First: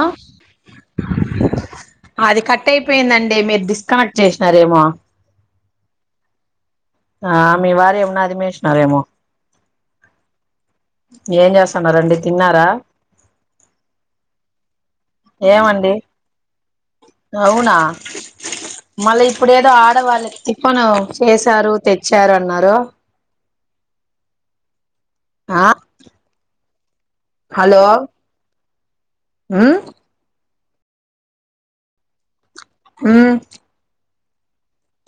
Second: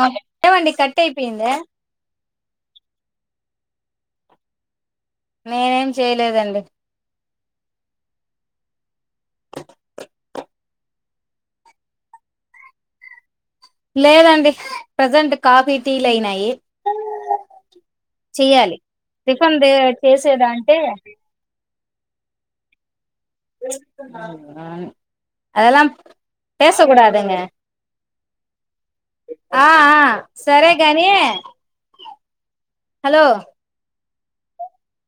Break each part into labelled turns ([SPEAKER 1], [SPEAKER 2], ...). [SPEAKER 1] ఆ
[SPEAKER 2] ఏమండి కట్ అయిపోయిందా
[SPEAKER 1] అది కట్ అయిపోయిందన్ అంటే మీరు డిస్కనెక్ట్ చేసినారేమో
[SPEAKER 2] నేనేం చేయలేదండి.
[SPEAKER 1] ఆ మీ వారు ఏమన్నా అదిమేసినారేమో ఏం చేస్తున్నరండి తిన్నారా
[SPEAKER 2] లేదండి ప్రజెంట్ కాఫీ
[SPEAKER 1] ఏమండి
[SPEAKER 2] టీలు అయినాయి
[SPEAKER 1] అవునా
[SPEAKER 2] చెయ్యాలి
[SPEAKER 1] మళ్ళీ
[SPEAKER 2] టిఫెన్
[SPEAKER 1] ఇప్పుడేదో
[SPEAKER 2] చేసేదా అంటే
[SPEAKER 1] తెచ్చారన్నారు.
[SPEAKER 2] హా ఆ ఎలా చేసుూడదదు
[SPEAKER 1] హలో
[SPEAKER 2] సరే గాని హలో
[SPEAKER 1] మ్మ్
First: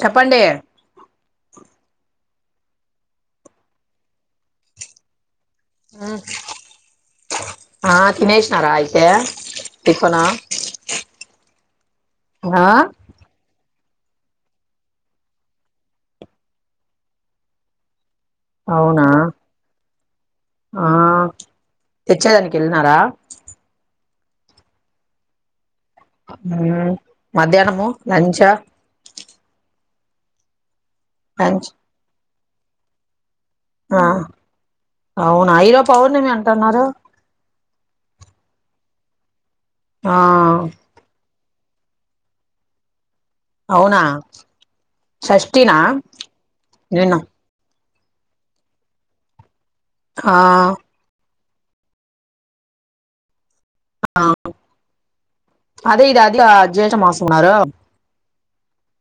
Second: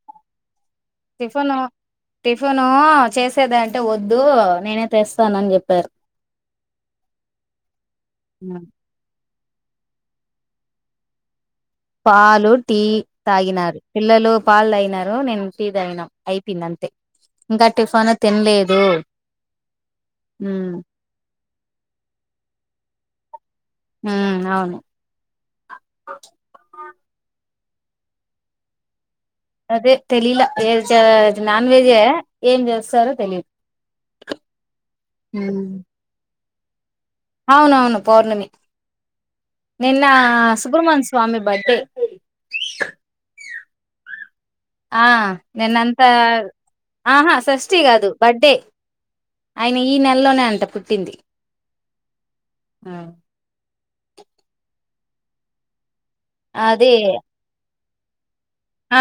[SPEAKER 1] చెప్పండి
[SPEAKER 2] టిఫిన్ టిఫిన్ చేసేది అంటే వద్దు నేనే తెస్తానని చెప్పాను
[SPEAKER 1] మ్మ్ ఆ తినేష్నారా అయితే టిఫిను
[SPEAKER 2] పాలు టీ తాగినారు పిల్లలు పాళ్ అయినారు నేను టీ తగిన అయిపోంది అంతే ఇంకా టిఫన్ తినలేదు
[SPEAKER 1] అవునా ఆ తెచ్చేదానికి వెళ్ళినారా
[SPEAKER 2] హ్మ అవును
[SPEAKER 1] మ్మ మధ్యాహ్నం లంచ్ఆ
[SPEAKER 2] అదే తెలీలా ఏ ఇ
[SPEAKER 1] లంచ్
[SPEAKER 2] నాన్ వెజే ఎ ఏం చేస్తారో తెలియదు
[SPEAKER 1] ఆ అవున ఈరోజు పౌర్ణమి అం అన్నారు
[SPEAKER 2] అవునవును పౌర్ణమి నిన్న
[SPEAKER 1] ఆ
[SPEAKER 2] సుబ్ర్మణ్య స్వామి బడ్డే
[SPEAKER 1] అవునా
[SPEAKER 2] ఆ
[SPEAKER 1] షష్ఠినా
[SPEAKER 2] నీన్నంతా
[SPEAKER 1] నిన్న
[SPEAKER 2] ఆహా సస్ కాదు బర్డే ఆయన ఈ
[SPEAKER 1] ఆ
[SPEAKER 2] నెలలోనే అంట పుట్టింది హ్మ
[SPEAKER 1] ఆ అదే ఇది అది
[SPEAKER 2] అదే
[SPEAKER 1] జేటా మాసం అన్నారు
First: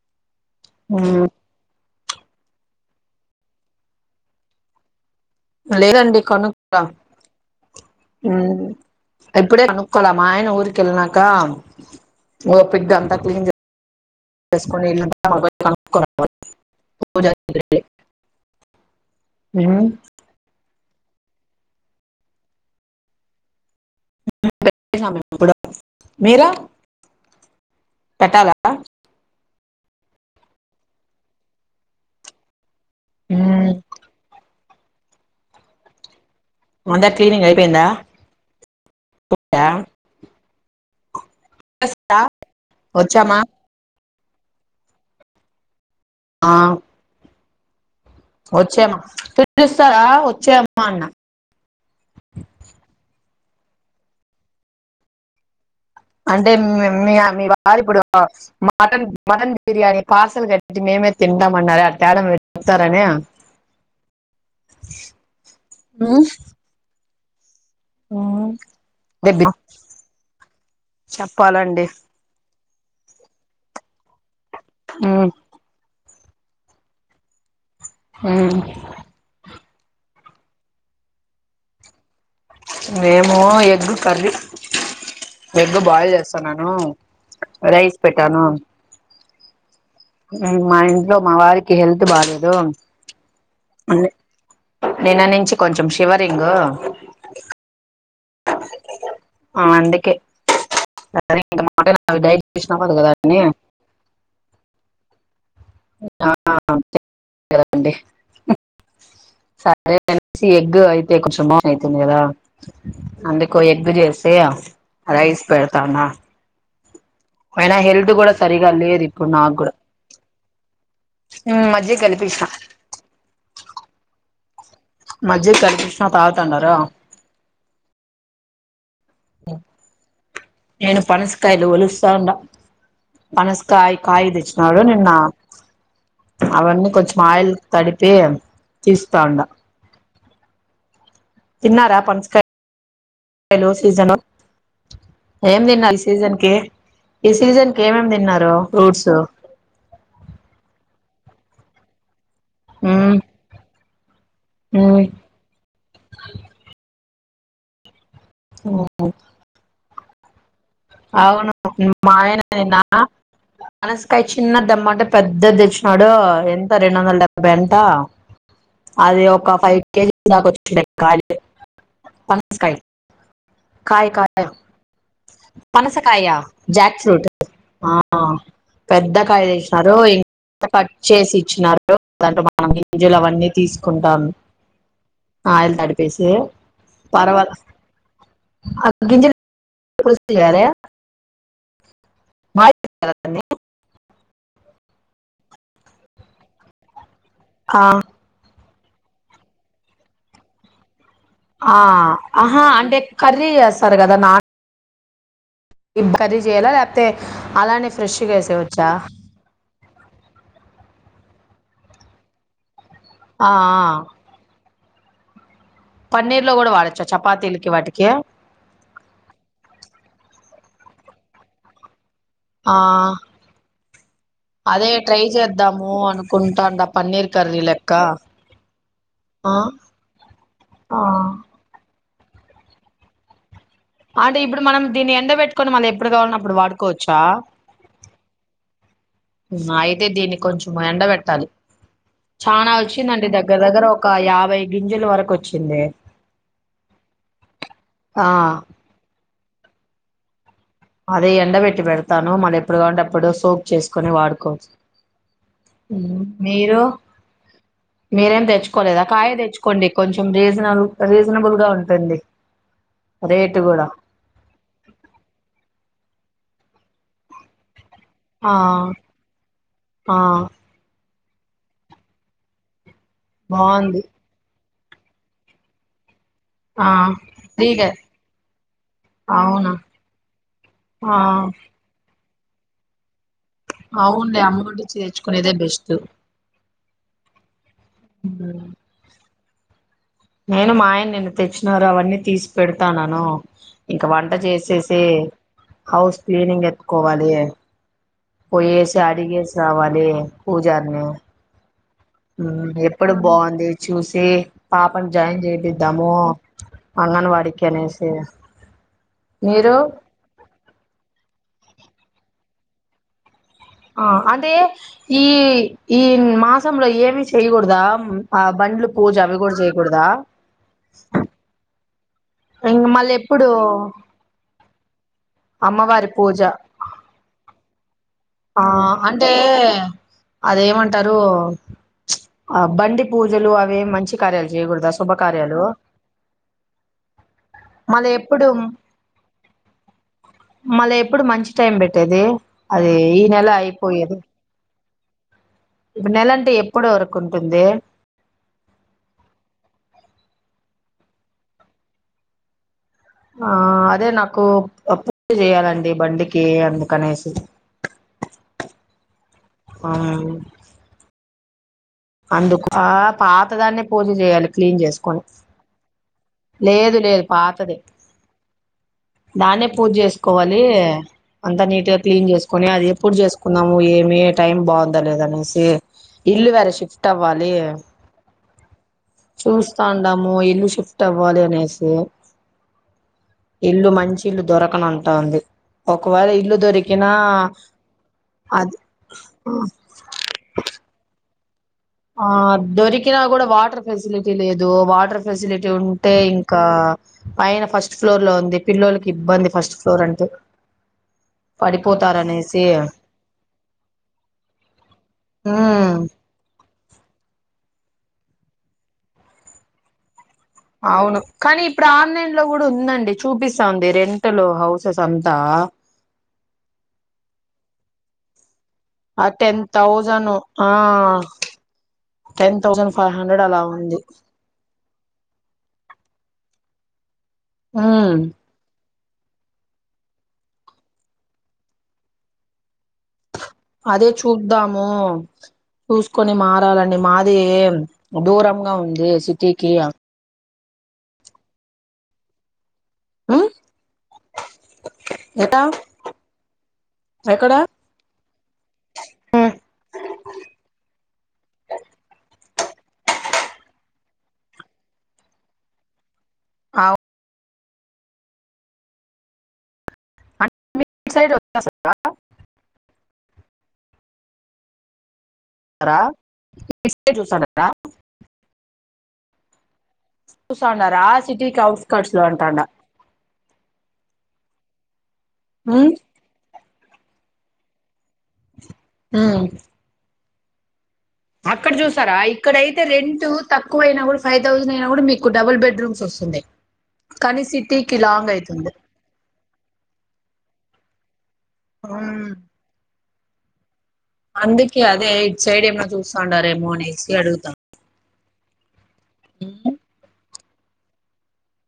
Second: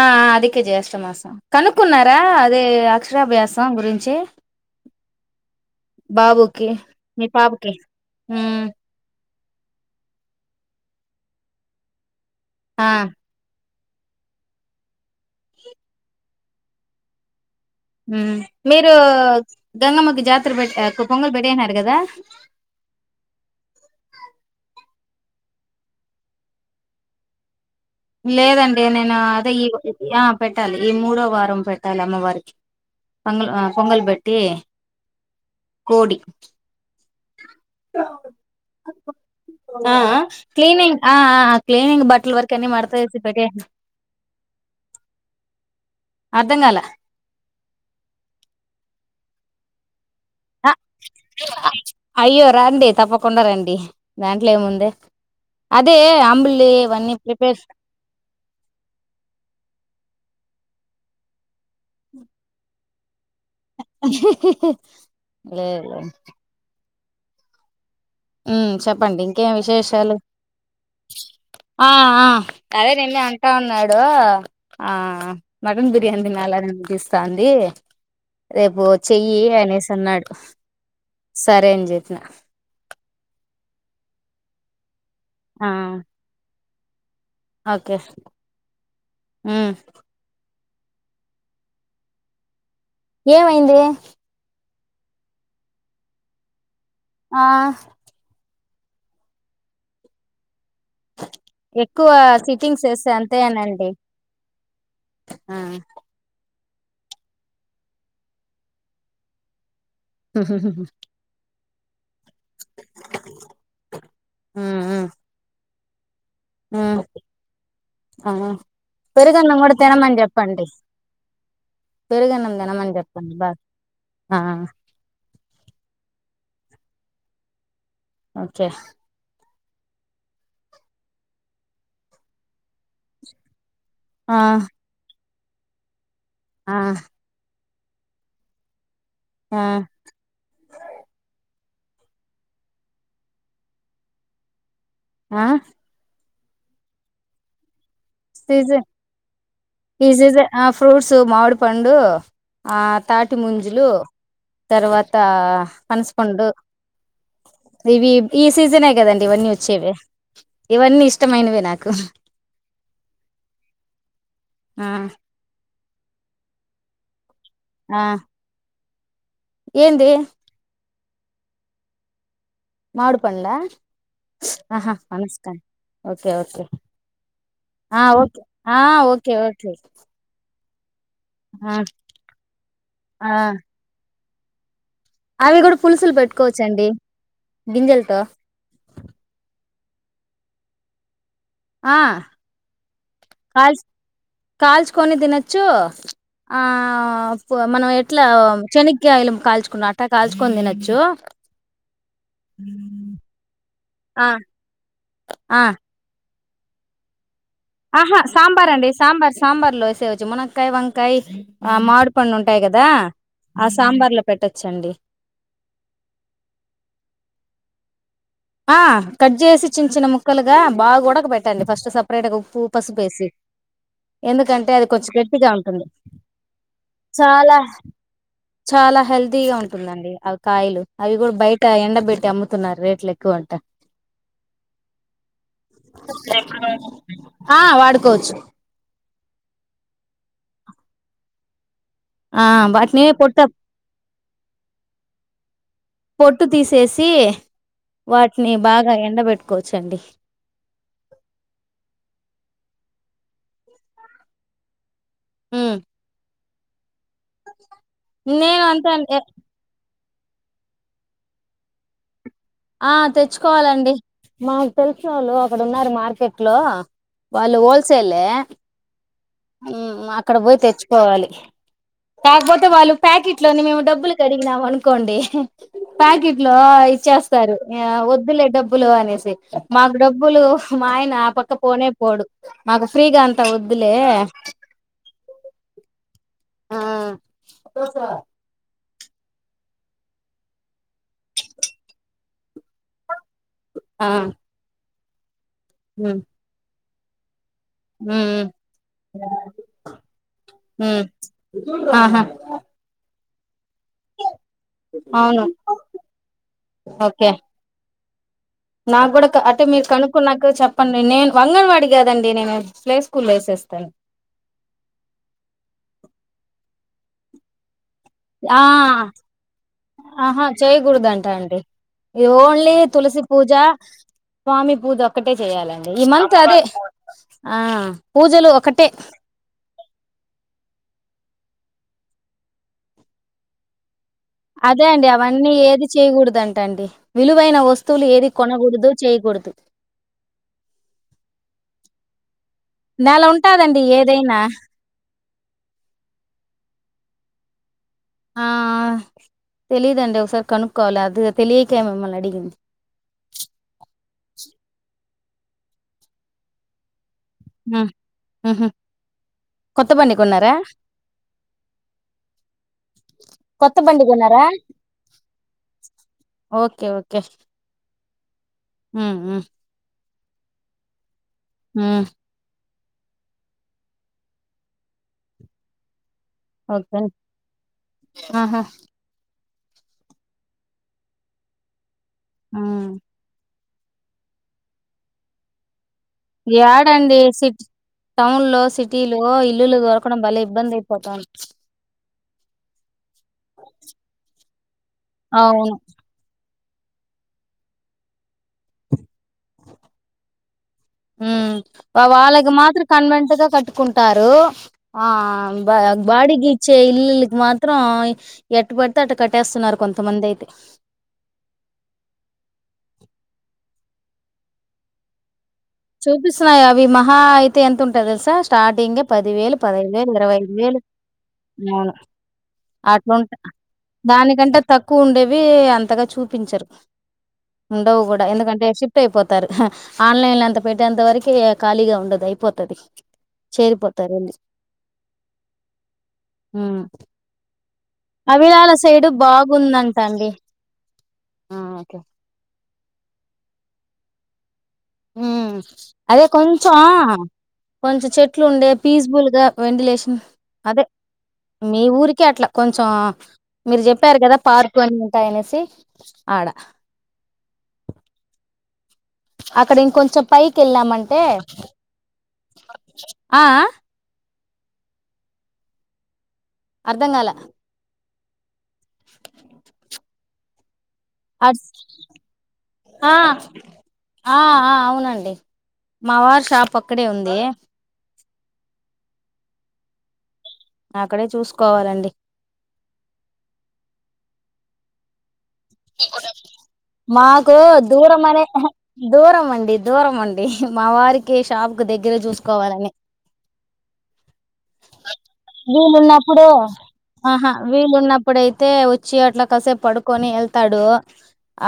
[SPEAKER 2] ఆ అది జ్యేష్టఠ
[SPEAKER 1] మ్
[SPEAKER 2] మాసం కనుకు కున్నారా అదే అక్షరాభ్యాసం గురించి
[SPEAKER 1] లేదండి
[SPEAKER 2] బాబుకి
[SPEAKER 1] కొనుక్క
[SPEAKER 2] మీ పాపకి ఉమ్
[SPEAKER 1] హ్మ్ అప్పుడే కనుకోల మా ఆయన ఊరికి వెళ్ళనాకా
[SPEAKER 2] ఆ
[SPEAKER 1] ఓపికగా అంతా క్లీన్ చే [inaudible]
[SPEAKER 2] హ్మ్ మీరు
[SPEAKER 1] మ్
[SPEAKER 2] గంగమ్మకి జాతర పెట్ పొంగల్ పెట్టేసినారు కదా
[SPEAKER 1] పెట్టినాం మేము కూడా మీరు పెట్టాలా
[SPEAKER 2] లేదండి ను య ఈ ఆ పెట్టాలి ఈ మూడో వారం పెట్టాలి అమ్మవారికి పొంగల్
[SPEAKER 1] మ్
[SPEAKER 2] పొంగల్ బట్టి కోడ్
[SPEAKER 1] అందర్ క్లినియ్ అయిపోయిందా దా
[SPEAKER 2] ఆ ఆ క్లీనింగ్ ఆ ఆ క్లీనింగ్ బట్లి వర్ కి అన్ని మడతవేసి
[SPEAKER 1] వచ్చామా
[SPEAKER 2] పెట్టియ్ అర్ధం కాల
[SPEAKER 1] వచ్చేమ్మ పిలుస్తారా వచ్చే
[SPEAKER 2] ఆ అయ్యో రార్రి తప్పకుం తప్పకుండరండి దాంట్లో ఏముందే
[SPEAKER 1] అంటే మీ మీ వారి ఇప్పుడు మటన్ మటన్ బిర్యానీ పార్సల్ కట్టి ఇటి మేమే తింటామన్నార అట్ట ఏడన్నా పెడతారని
[SPEAKER 2] లే లే
[SPEAKER 1] మ్మ్
[SPEAKER 2] చెప్పండి
[SPEAKER 1] దెబ్బి
[SPEAKER 2] ఇంకేం విశేషాలు
[SPEAKER 1] చెప్పాలండి
[SPEAKER 2] ఆ ఆ అదే నిన్న అంటా ఉన్నాడు ఆ
[SPEAKER 1] మ్మ్
[SPEAKER 2] మటన్ బిర్యా ఏం తినాళనినిపిస్తాంది
[SPEAKER 1] మ్మ్
[SPEAKER 2] రేపు చెయ్యి అనేసి అన్నాడు సరే అని చెప్పిన
[SPEAKER 1] మేము ఎగ్ కర్రీ
[SPEAKER 2] ఆ
[SPEAKER 1] ఎగ్ బాగా చేస్తానను అవు రైస్ పెట్టాను
[SPEAKER 2] ఉహ్
[SPEAKER 1] మా ఇంట్లో మా వారికి హెల్త్ బాలేదు
[SPEAKER 2] ఏమైంది
[SPEAKER 1] నిన్న నుంచి కొంచెం శివరింగు
[SPEAKER 2] ఆ
[SPEAKER 1] ఆ అందుకే మటన్
[SPEAKER 2] ఎక్కువ
[SPEAKER 1] అవి డైట్
[SPEAKER 2] సిట్టింగ్స్
[SPEAKER 1] చేసినావదు
[SPEAKER 2] వేస్తే
[SPEAKER 1] కదా అని
[SPEAKER 2] అంతేేనండి
[SPEAKER 1] అ డి అదేసి ఎగ్
[SPEAKER 2] ఉమ్
[SPEAKER 1] అయితే కొంచమ అయితుంది కదా అందుకు ఎగ్గు చేస్తే
[SPEAKER 2] ఉమ్
[SPEAKER 1] రైస్ పెడా తనా
[SPEAKER 2] ఆ
[SPEAKER 1] అయినా హెల్త్ కూడా సరిగా లేదు ఇప్పుడు నాకు
[SPEAKER 2] పెరుగన్నం
[SPEAKER 1] కూడా
[SPEAKER 2] తినమని చెప్పండి
[SPEAKER 1] మజ్జిగ కలిపిస్తా
[SPEAKER 2] పెరుగన్నం తినమని చెప్పండి బాగా ఆ
[SPEAKER 1] మజ్జిగ కలిపిచ్చిన తాగుతాండార
[SPEAKER 2] ఓకే
[SPEAKER 1] నేను పనస్కయలు వాలస్తా ఉన్న పనస కాయ కాయ
[SPEAKER 2] ఆ
[SPEAKER 1] తెచ్చినాడు నిన్న
[SPEAKER 2] ఆ
[SPEAKER 1] అవున్నీ కొంచం ఆయిల్ తడిపే చిిస్తస్తాడా
[SPEAKER 2] ఆ
[SPEAKER 1] తిన్నారా పనస కాయ హలో సీజనా
[SPEAKER 2] ఆ
[SPEAKER 1] ఏం తినాలి సీజన్ ఈ సీజన్ ఏమేమి తిన్నారు
[SPEAKER 2] సీజన్
[SPEAKER 1] ఫ్రూట్స్
[SPEAKER 2] ఫ్రూట్సు మామిడిపండు ఆ
[SPEAKER 1] మ్
[SPEAKER 2] తాటి ముంజలు తర్వాత పనసుపండు ఇవి ఈ
[SPEAKER 1] మ్
[SPEAKER 2] సీజనే కదండి ఇవన్నీ వచ్చేవి ఇవన్నీ
[SPEAKER 1] అవును
[SPEAKER 2] ఇష్టమైనవి నాకు
[SPEAKER 1] మాఆయన నిన్న ఆ పనసకాయ చిన్నది
[SPEAKER 2] ఆ
[SPEAKER 1] తెమ్మంటే పెద్దది చ్చినడు ఎంత రెం వందల డెబ్ అంటా
[SPEAKER 2] ఆ
[SPEAKER 1] అది ఒక ఫైవ్
[SPEAKER 2] ఏంది
[SPEAKER 1] కేజీస్ దాకా వచ్చి కాయ
[SPEAKER 2] మామిడి పండ్ల
[SPEAKER 1] కాయ కాయ పనసకాయ
[SPEAKER 2] ఓకే ఓకే
[SPEAKER 1] జాక్ ఫ్రూట్ ఆ
[SPEAKER 2] ఓకే ఆ
[SPEAKER 1] పెద్ద
[SPEAKER 2] ఓకే
[SPEAKER 1] కాయ
[SPEAKER 2] ఓకే
[SPEAKER 1] తెచ్చినాడు చేసి
[SPEAKER 2] ఆ
[SPEAKER 1] ఇచ్చినారు దంట మనం ఇంజులు
[SPEAKER 2] ఆ
[SPEAKER 1] అవన్నీ తీసుకుంటాము
[SPEAKER 2] అవి కూడా పులుసులు పెట్టుకోవచ్చండి గింజలతో
[SPEAKER 1] అజ వ కాారే దాన్ని?
[SPEAKER 2] కాల్చ కాల్చుకొని తినొచ్చు
[SPEAKER 1] ఆ,
[SPEAKER 2] మనం ఎట్లా శనకి ఆయిలుం కాల్చుకున్నా అట్టా కాల్చుకొని తినొచ్చు
[SPEAKER 1] ఆ ఆహా అంటే కర్రీ వస్తారు కదా
[SPEAKER 2] ఆ
[SPEAKER 1] నా
[SPEAKER 2] ఆ
[SPEAKER 1] ఇబ్బరిీ జేలా లేతే
[SPEAKER 2] ఆహా సాంబార్ అండి సాంబార్ సాంబార్ లో వసేవచ్చు మునక్కయ వం కై ఆ మకం ఉంటాయి కదా ఆ సాంబార్లా పెట్టా వచ్చండి
[SPEAKER 1] పన్నీర్ లో కూడా వాడొచ్చా చపాతీలకి వాటికి
[SPEAKER 2] ఆ కట్ చేసి చిన్న చిన్న ముక్కలుగా బాగా కూడాడ పెట్టండి ఫస్ట్ స అప్పుేటకు ఉప్పు
[SPEAKER 1] ఆ
[SPEAKER 2] పసుపేసి ఎందుకంటే అది
[SPEAKER 1] అదే
[SPEAKER 2] కొంచెం
[SPEAKER 1] ట్రై
[SPEAKER 2] గట్టిగా ఉంటుంది
[SPEAKER 1] చేద్దాము అనుకుంటాండ పన్నీర్
[SPEAKER 2] చాలా
[SPEAKER 1] కర్రీ లెక్క
[SPEAKER 2] చాలా హెల్తీగా
[SPEAKER 1] ఆ
[SPEAKER 2] ఉంటుందండి అవి కాయలు
[SPEAKER 1] ఆ
[SPEAKER 2] అవి కూడా బయట ఎండబెట్టి అమ్ముతున్నారు రేట్ల ఎకు అంట
[SPEAKER 1] అంటే ఇప్పుడు మనం దీన్ని ఎండబెట్టుకొని మళ్ళీ ఎప్పుడు కావాలన్నా అప్పుడు వాడుకోవచ్చా
[SPEAKER 2] ఆ వాడుకోవచ్చు
[SPEAKER 1] అయితే దీన్ని కొంచెం ఎండ పెట్టాలి
[SPEAKER 2] ఆ వాటిని పొట్ట
[SPEAKER 1] ఒక యాభై గింజల వరకు వచ్చింది
[SPEAKER 2] పొట్టు తీసేసి
[SPEAKER 1] ఆ
[SPEAKER 2] వాటిని బాగా ఎండబెట్టుకోవచ్చండి
[SPEAKER 1] అదే ఎండబెట్టి పెడతాను మరి ఎప్పుడు కాంటప్పుడు సోప్ చేసుకుొని వాడుకోవచ్చు
[SPEAKER 2] ఉమ్.
[SPEAKER 1] అ మీరు మీరేం
[SPEAKER 2] నేను అంతే
[SPEAKER 1] తెచ్చుకోలేదా
[SPEAKER 2] అండి. ఎ-
[SPEAKER 1] కాయ తెచ్చుకోండి కొంచెం రీజనబుల్ రీజనబుల్ గా ఉంటుంది
[SPEAKER 2] ఆ
[SPEAKER 1] రేటు కూడా
[SPEAKER 2] తెచ్చుకోవాలండి మాకు తెలుస వాళ్ళు ఇప్పుడు ఉన్నారు మార్కెట్ లో వాళ్ళు హోల్ సేలే
[SPEAKER 1] ఆ
[SPEAKER 2] ఉమ్
[SPEAKER 1] ఆ
[SPEAKER 2] అక్కడ పోయి తెచ్చుకోవాలి తకుపోతే వాళ్ళు ప్యాకెట్ లో మేము
[SPEAKER 1] బాగుంది
[SPEAKER 2] డబ్బులు కడిగినామను కొండి ప్యాకెట్ ఇంట్లో
[SPEAKER 1] ఆ
[SPEAKER 2] ఇచ్చేస్తారు యే
[SPEAKER 1] ఫ్రీగా
[SPEAKER 2] వద్దులే డబ్బులు అనేసి
[SPEAKER 1] అవునా
[SPEAKER 2] మాకు డబ్బులు మా ఆయన ఆ పక్క పోనే పోడు. మాకు ఫ్రీగా అం ట్ట వద్దులే
[SPEAKER 1] లే అమ్మ ఒడి చేయించుకునేదే బెస్టు
[SPEAKER 2] ఆ
[SPEAKER 1] ఇంద్రా నేను మా ఆయన నిన్ను తెచ్చినారా అవన్నీ తీసి పెడతానను. ఇంక
[SPEAKER 2] ఆ
[SPEAKER 1] వంట చేసేస్ తే హౌస్
[SPEAKER 2] ఉమ్
[SPEAKER 1] క్లీనింగ్ ఎక్ కోవాలి.
[SPEAKER 2] ఉమ్
[SPEAKER 1] పోయేసి అడిగేసి రావాలి పూజార్ని
[SPEAKER 2] ఉమ్ ఆహా
[SPEAKER 1] ఊ ఎప్పుడు వోద్ బావుంది. చూసి పాపను జాయిన్
[SPEAKER 2] అవును
[SPEAKER 1] చేయపిద్దాము. అంగన్
[SPEAKER 2] ఓకే
[SPEAKER 1] వాడికి అనేస్ టేస్
[SPEAKER 2] నాకు కూడా కన్ అంటే మీరు కనుక్కున్నాక చెప్పండి నేన్ వంగన్ వాడి కాదండి నేను ప్లే స్కూల్ లో వేసేస్
[SPEAKER 1] ఆ అదే ఈ ఈ మాస్ సంలో ఏమి చేయకూడదా.
[SPEAKER 2] ఆ
[SPEAKER 1] బండ్లు పూజ అవి కూడా చేయకూడదా
[SPEAKER 2] ఆహా చేయకూడదంట అండి. ఇది ఓన్లీ
[SPEAKER 1] ఇంక మళ్ళీ
[SPEAKER 2] తులసి
[SPEAKER 1] ఎప్పుడు
[SPEAKER 2] పూజ స్వామి పూజ. ఒక్కటే చెయాలండి.
[SPEAKER 1] అమ్మవారి
[SPEAKER 2] ఈమంత్
[SPEAKER 1] పూజ
[SPEAKER 2] అదే ఆ పూజలు
[SPEAKER 1] ఆ
[SPEAKER 2] ఒకటే
[SPEAKER 1] అంటే అదేమంట్ టరూ, ఆ బండి పూజలు అవేం మంచి కార్యాలు
[SPEAKER 2] అదే
[SPEAKER 1] చేయకూడదా
[SPEAKER 2] అండి అవన్నీ
[SPEAKER 1] శుభకార్యాలు
[SPEAKER 2] ఏది చేయకూడదుంట అండి. విలువైన వస్తువులు
[SPEAKER 1] మళ్ళీ
[SPEAKER 2] ఏది
[SPEAKER 1] ఎప్పుడు
[SPEAKER 2] కొనకూడదు చేయకూడదు.
[SPEAKER 1] మళ్ళీ ఎప్పుడు మంచి టైం పెట్టేది అది
[SPEAKER 2] నెల
[SPEAKER 1] ఈ
[SPEAKER 2] ఉంటాదండి
[SPEAKER 1] అయిపోయేది
[SPEAKER 2] ఏదైనా.
[SPEAKER 1] ఇప్పుడు నెలంటే ఎప్పుడు వరకు ఉంటుంది.
[SPEAKER 2] ఆ తెలీదండి. ఒకసారి కనుక్కోవాలి అది తెలియకే మిమ్మల్ని అడిగింది.
[SPEAKER 1] ఆ అదే నాకు పూజ చేయాలండి బండికి అందుకనేసి
[SPEAKER 2] అ అహా కొత్త
[SPEAKER 1] ఆ
[SPEAKER 2] బండి కొన్నారా
[SPEAKER 1] అందుక
[SPEAKER 2] కొత్త
[SPEAKER 1] పాతదాన్నే
[SPEAKER 2] బండి
[SPEAKER 1] పూజ
[SPEAKER 2] కొన్నారా
[SPEAKER 1] చేయాలి క్లీన్ చేసుకొని
[SPEAKER 2] ఓకే
[SPEAKER 1] లేదు
[SPEAKER 2] ఓకే
[SPEAKER 1] లేదు పాతదే
[SPEAKER 2] ఉమ్ ఉమ్
[SPEAKER 1] దాన్నే పూజ చేస్ కోలీ అంతా నీటిగా
[SPEAKER 2] ఉమ్
[SPEAKER 1] క్లీన్ చేసుకొని అది పూజ చేసుకున్నాము ఏమి టైం బాగుంద లేద అనేసి ఇల్లు వర శివ్
[SPEAKER 2] ఓకే ఆహా
[SPEAKER 1] చూస్తండాము ఇల్లు షిఫ్ట్ అవ్వాలి అనేసి
[SPEAKER 2] ఉమ్
[SPEAKER 1] ఇల్లు మంచి ఇల్లు దొరకనటాంది
[SPEAKER 2] యాడండి సిటీ టౌన్ లో
[SPEAKER 1] అది
[SPEAKER 2] సిటీలో
[SPEAKER 1] ఆ
[SPEAKER 2] ఇల్లులు దొరకడం బలే ఇబ్బంది అయిపోతాంది
[SPEAKER 1] ఆ దొరిక్ ఇలా కూడా వాటర్ ఫెసిలిటీ లేదు వో వాటర్ ఫెసిలిటీ
[SPEAKER 2] అవును
[SPEAKER 1] ఉంటే ఇం ఒకా పైన ఫస్ట్ ఫ్లోర్ లో ఉంది పిల్లలకి
[SPEAKER 2] ఊమ్ వాళ్ళకి
[SPEAKER 1] పడిపోతారనేసి
[SPEAKER 2] మాత్రం కన్వనెంట్ గా కట్టుకుంటారు ఆ బ
[SPEAKER 1] ఉమ్
[SPEAKER 2] బాడీ గీ చేయికి మాత్రం ఎట్ట పడితే అట్ట కట్టేస్తున్నారు కొంతమంది అయితే
[SPEAKER 1] అవును కానీ ఇప్పుడు ఆన్లైన్ లో కూడా ఉందండి చూపిస్తా ఉంది రెంటలో హౌసెస్ అంతా
[SPEAKER 2] చూపిస్తున్నాయి అవి మహా అయితే ఎంతుంటయి తెలుసా స్టార్టింగ్
[SPEAKER 1] ఆ
[SPEAKER 2] పదివేలు
[SPEAKER 1] టెన్
[SPEAKER 2] పదైవేలు
[SPEAKER 1] థౌజండ్
[SPEAKER 2] ఇరవైఐదు
[SPEAKER 1] ఆ
[SPEAKER 2] వేలు
[SPEAKER 1] టెన్ థౌజండ్ ఫైవ్
[SPEAKER 2] అట్లుంటే
[SPEAKER 1] హండ్రెడ్ అలా ఉంది
[SPEAKER 2] దానికంటే తక్కువ ఉండేవి అంతగా చూపించరు ఉండవు
[SPEAKER 1] ఉమ్
[SPEAKER 2] కూడా ఎందుకంటే షిప్ అయిపోతారు హ ఆన్లైన్లో అంతా పెట్టేంత వరకే ఖాళీగా ఉండదు అయిపోతది
[SPEAKER 1] అదే
[SPEAKER 2] చేరిపోతారు ఎళ్లి.
[SPEAKER 1] చూద్దాము చూసుకొని
[SPEAKER 2] హ్మ్.
[SPEAKER 1] మారాలండి మాదీ
[SPEAKER 2] అవిలాల సైడు బాగుందంట అండి అ ఒకే
[SPEAKER 1] అ
[SPEAKER 2] ఉమ్ అదే కొంచెమ్
[SPEAKER 1] ఎక్కడ
[SPEAKER 2] కొంచెం చెట్లు ఉండే పీస్బుల్
[SPEAKER 1] ఆ
[SPEAKER 2] గా వెంటిలేషన్ అదే మీ ఊరికే అట్లా కొంచెం మీరు చెప్పారు కదా పార్కులు ఉంటాయ అనేసి ఆడ అక్కడ ఇంకొంచం పైకి
[SPEAKER 1] మీ
[SPEAKER 2] ఏళ్ళామంటే
[SPEAKER 1] సైడ్ వచ్చేస్తారా
[SPEAKER 2] ఆ ఆ
[SPEAKER 1] రా
[SPEAKER 2] అర్ధం కాళ
[SPEAKER 1] చూస్తా ఉనర్ రా సిటీకి
[SPEAKER 2] అట్స్
[SPEAKER 1] అవుట్కట్స్ లో అంటాడా
[SPEAKER 2] ఆ! ఆ ఆ అవునండి
[SPEAKER 1] ఉమ్,
[SPEAKER 2] మవర్ షాప్ పక్కడే ఉంది
[SPEAKER 1] ఉహ్
[SPEAKER 2] అక్కడే
[SPEAKER 1] అక్కడ
[SPEAKER 2] చూసుకోవాలండి.
[SPEAKER 1] చూస్తారా. ఇక్కడయితే రెంట్ తక్కువ అయినా కూడ్ ఫైవ్ థౌజండ్ అయినా మీకు కూడ్
[SPEAKER 2] మాకు
[SPEAKER 1] సిటీకి
[SPEAKER 2] దూరం
[SPEAKER 1] లాంగ్
[SPEAKER 2] అనే హహ
[SPEAKER 1] అయితుంది
[SPEAKER 2] దూరం అండి దూరం అండి. మావారి కే షాప్ కి దగ్గర
[SPEAKER 1] ఉమ్,
[SPEAKER 2] చూసుకోవాలని
[SPEAKER 1] అందుకే అదే ఇట్ సైడ్ ఏమన్నా
[SPEAKER 2] వీలున్నప్పుడు
[SPEAKER 1] చూస్తాంటారేమో అనిసి అడుగుతాం
[SPEAKER 2] ఇప్పుడైతే వ చి అట్ల కసే
[SPEAKER 1] ఉమ్,
[SPEAKER 2] పడుకొని ఎల్ తడు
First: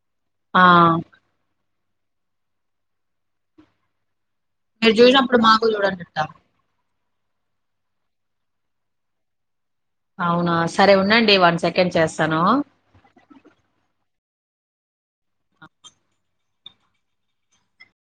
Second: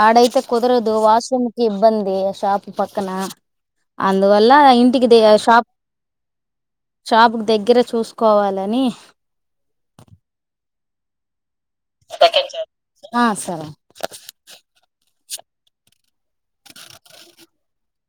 [SPEAKER 2] ఆడైతే
[SPEAKER 1] ఆ
[SPEAKER 2] కుదరదు వాష్రూమ్ ఇబ్బంది షాపు పక్కన అన్ దువల్ల
[SPEAKER 1] మీరు
[SPEAKER 2] ఇంటికి దగ్గర
[SPEAKER 1] చూసినప్పుడు మాకు
[SPEAKER 2] షాప్
[SPEAKER 1] చూడండి అట్ట.
[SPEAKER 2] షాపుకి దగ్గరే చూసుకోవాలని
[SPEAKER 1] అవునా సరే ఉండండి వన్ సెక్ కేన్ చేస్తాను
[SPEAKER 2] ఆ సరే